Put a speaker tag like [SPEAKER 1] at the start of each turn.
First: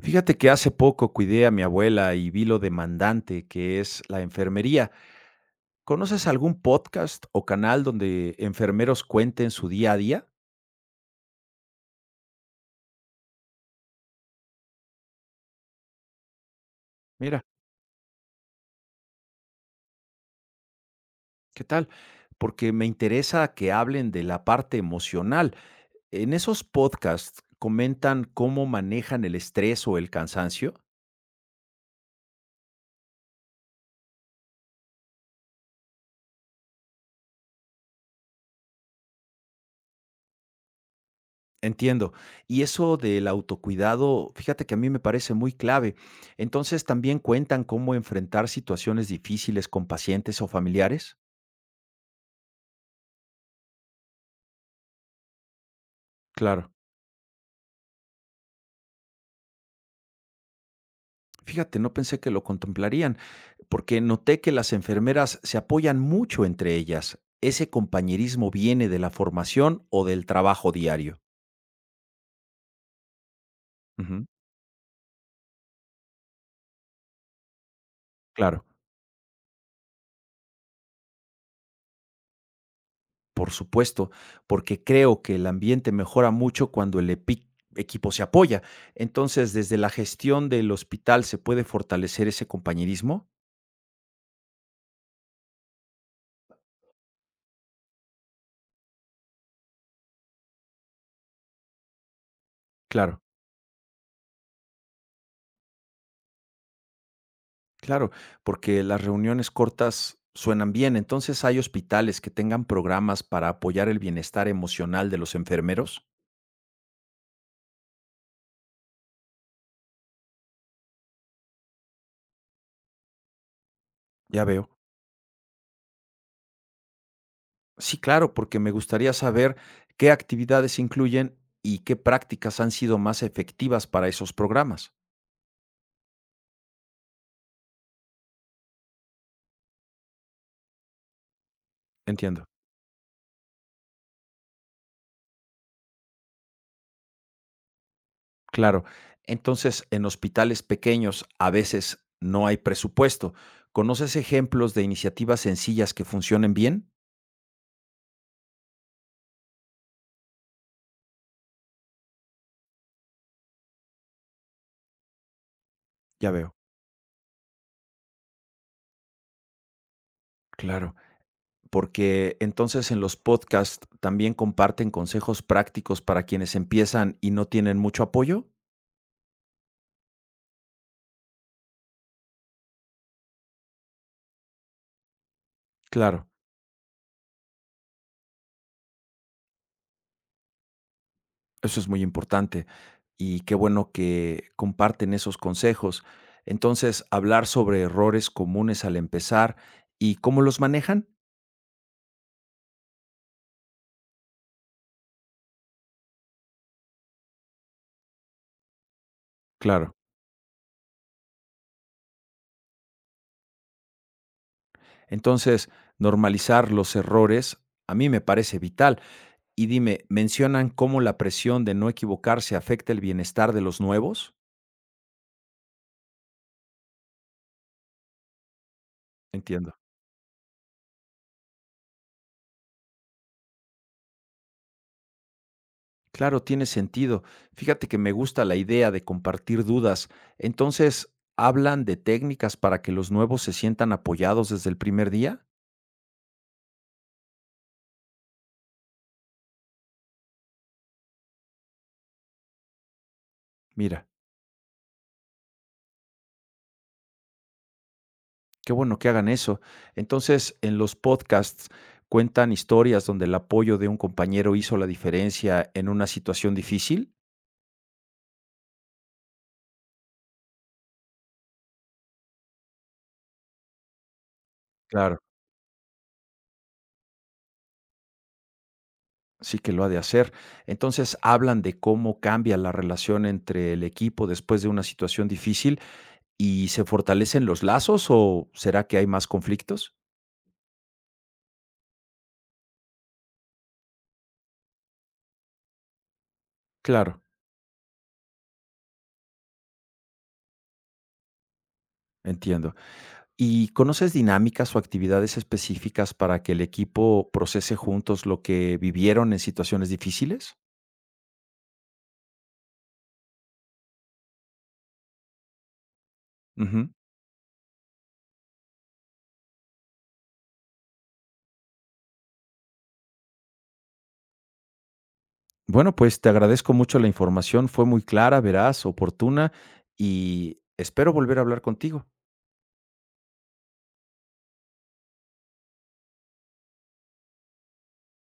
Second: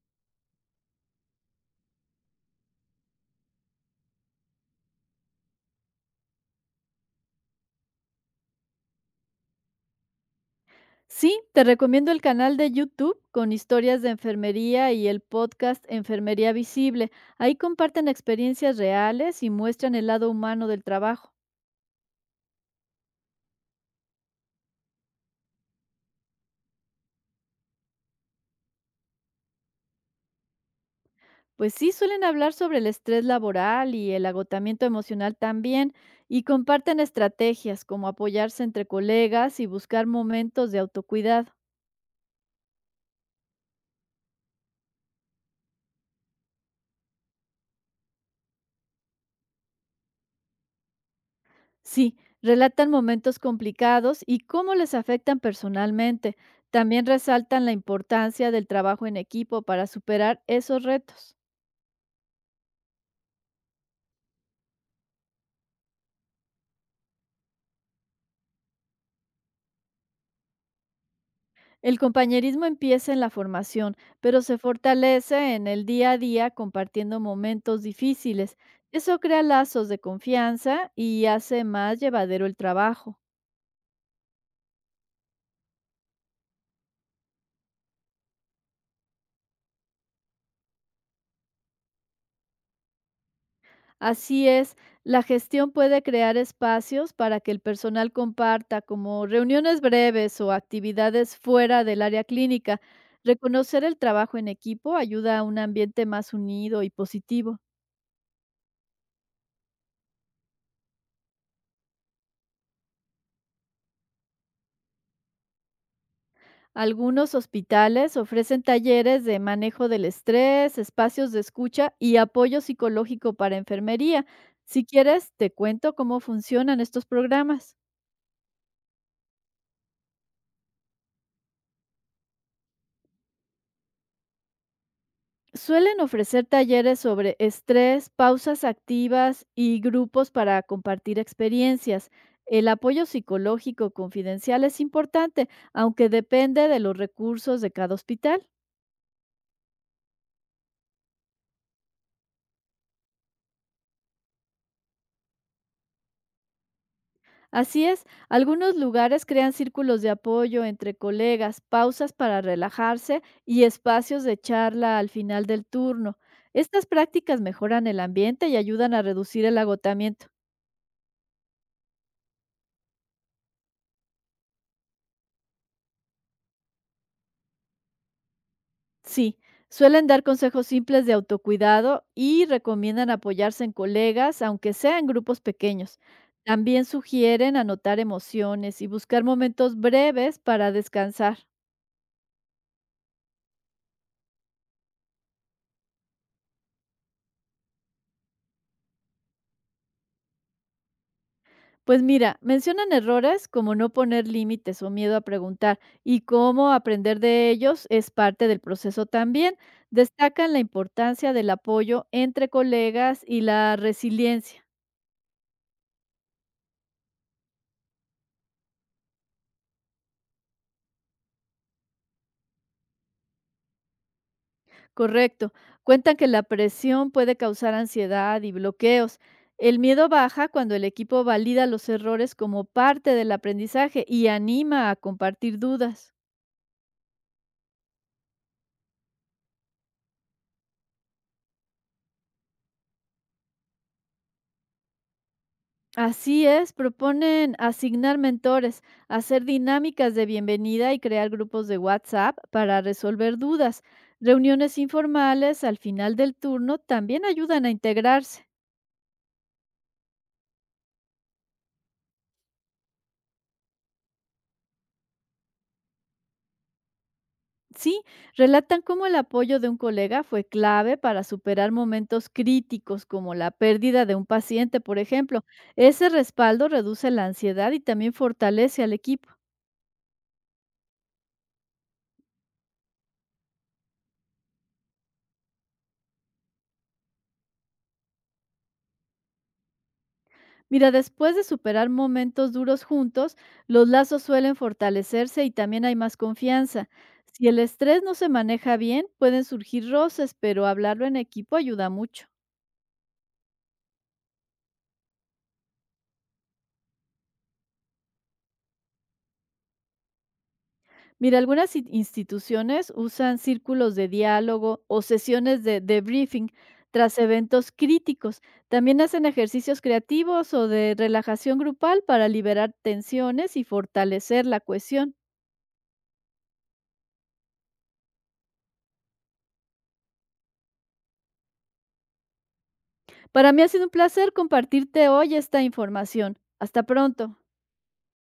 [SPEAKER 1] Fíjate que hace poco cuidé a mi abuela y vi lo demandante que es la enfermería. ¿Conoces algún podcast o canal donde enfermeros cuenten su día a día?
[SPEAKER 2] Sí, te recomiendo el canal de YouTube con historias de enfermería y el podcast Enfermería Visible.
[SPEAKER 1] Mira,
[SPEAKER 2] Ahí comparten experiencias reales y muestran el lado humano del trabajo.
[SPEAKER 1] ¿qué tal? Porque me interesa que hablen de la parte emocional. En esos podcasts comentan cómo manejan el estrés o el cansancio.
[SPEAKER 2] Pues sí, suelen hablar sobre el estrés laboral y el agotamiento emocional también y comparten estrategias como apoyarse entre colegas y buscar momentos de autocuidado.
[SPEAKER 1] Entiendo. Y eso del autocuidado, fíjate que a mí me parece muy clave. Entonces, ¿también cuentan cómo enfrentar situaciones difíciles con pacientes o familiares?
[SPEAKER 2] Sí, relatan momentos complicados y cómo les afectan personalmente.
[SPEAKER 1] Claro.
[SPEAKER 2] También resaltan la importancia del trabajo en equipo para superar esos retos.
[SPEAKER 1] Fíjate, no pensé que lo contemplarían, porque noté que las enfermeras se apoyan mucho entre ellas. ¿Ese compañerismo viene de la formación o del trabajo diario?
[SPEAKER 2] El compañerismo empieza en la formación,
[SPEAKER 1] Ujú.
[SPEAKER 2] pero se fortalece en el día a día compartiendo momentos difíciles.
[SPEAKER 1] Claro,
[SPEAKER 2] Eso crea lazos de confianza y hace más llevadero el trabajo.
[SPEAKER 1] por supuesto, porque creo que el ambiente mejora mucho cuando equipo se apoya. Entonces, desde la gestión del hospital se puede fortalecer ese compañerismo.
[SPEAKER 2] Así es, la gestión puede crear espacios para que el personal comparta, como reuniones breves o actividades fuera del área clínica.
[SPEAKER 1] Claro.
[SPEAKER 2] Reconocer el trabajo en equipo ayuda a un ambiente más unido y positivo.
[SPEAKER 1] Claro, porque las reuniones cortas suenan bien. Entonces, ¿hay hospitales que tengan programas para apoyar el bienestar emocional de los enfermeros?
[SPEAKER 2] Algunos hospitales ofrecen talleres de manejo del estrés, espacios de escucha y apoyo psicológico para enfermería.
[SPEAKER 1] Ya veo.
[SPEAKER 2] Si quieres, te cuento cómo funcionan estos programas.
[SPEAKER 1] Sí, claro, porque me gustaría saber qué actividades incluyen y qué prácticas han sido más efectivas para esos programas.
[SPEAKER 2] Suelen ofrecer talleres sobre estrés, pausas activas y grupos para compartir experiencias.
[SPEAKER 1] Entiendo.
[SPEAKER 2] El apoyo psicológico confidencial es importante, aunque depende de los recursos de cada hospital.
[SPEAKER 1] Claro. Entonces, en hospitales pequeños a veces no hay presupuesto. ¿Conoces ejemplos de iniciativas sencillas que funcionen bien?
[SPEAKER 2] Así es, algunos lugares crean círculos de apoyo entre colegas, pausas para relajarse y espacios de charla al final del turno.
[SPEAKER 1] Ya veo.
[SPEAKER 2] Estas prácticas mejoran el ambiente y ayudan a reducir el agotamiento.
[SPEAKER 1] Claro. Porque entonces en los podcasts también comparten consejos prácticos para quienes empiezan y no tienen mucho apoyo.
[SPEAKER 2] Sí, suelen dar consejos simples de autocuidado y recomiendan apoyarse en colegas, aunque sea en grupos pequeños.
[SPEAKER 1] Claro,
[SPEAKER 2] También sugieren anotar emociones y buscar momentos breves para descansar.
[SPEAKER 1] eso es muy importante y qué bueno que comparten esos consejos. Entonces, hablar sobre errores comunes al empezar y cómo los manejan.
[SPEAKER 2] Pues mira, mencionan errores como no poner límites o miedo a preguntar y cómo aprender de ellos es parte del proceso también.
[SPEAKER 1] Claro.
[SPEAKER 2] Destacan la importancia del apoyo entre colegas y la resiliencia.
[SPEAKER 1] Entonces, normalizar los errores a mí me parece vital. Y dime, ¿mencionan cómo la presión de no equivocarse afecta el bienestar de los nuevos?
[SPEAKER 2] Correcto. Cuentan que la presión puede causar ansiedad y bloqueos.
[SPEAKER 1] Entiendo.
[SPEAKER 2] El miedo baja cuando el equipo valida los errores como parte del aprendizaje y anima a compartir dudas.
[SPEAKER 1] Claro, tiene sentido. Fíjate que me gusta la idea de compartir dudas. Entonces, ¿hablan de técnicas para que los nuevos se sientan apoyados desde el primer día?
[SPEAKER 2] Así es, proponen asignar mentores, hacer dinámicas de bienvenida y crear grupos de WhatsApp para resolver dudas.
[SPEAKER 1] Mira,
[SPEAKER 2] Reuniones informales al final del turno también ayudan a integrarse.
[SPEAKER 1] qué bueno que hagan eso. Entonces, en los podcasts cuentan historias donde el apoyo de un compañero hizo la diferencia en una situación difícil.
[SPEAKER 2] Sí, relatan cómo el apoyo de un colega fue clave para superar momentos críticos como la pérdida de un paciente, por
[SPEAKER 1] Claro,
[SPEAKER 2] ejemplo. Ese respaldo reduce la ansiedad y también fortalece al equipo.
[SPEAKER 1] sí que lo ha de hacer. Entonces, ¿hablan de cómo cambia la relación entre el equipo después de una situación difícil y se fortalecen los lazos o será que hay más conflictos?
[SPEAKER 2] Mira, después de superar momentos duros juntos, los lazos suelen fortalecerse y también hay más confianza.
[SPEAKER 1] Claro,
[SPEAKER 2] Si el estrés no se maneja bien, pueden surgir roces, pero hablarlo en equipo ayuda mucho.
[SPEAKER 1] entiendo. ¿Y conoces dinámicas o actividades específicas para que el equipo procese juntos lo que vivieron en situaciones difíciles?
[SPEAKER 2] Mira, algunas instituciones usan círculos de diálogo o sesiones de debriefing
[SPEAKER 1] Ujú.
[SPEAKER 2] tras eventos críticos. También hacen ejercicios creativos o de relajación grupal para liberar tensiones y fortalecer la cohesión.
[SPEAKER 1] Bueno, pues te agradezco mucho la información, fue muy clara, veraz, oportuna y espero volver a hablar contigo.
[SPEAKER 2] Para mí ha sido un placer compartirte hoy esta información. Hasta pronto.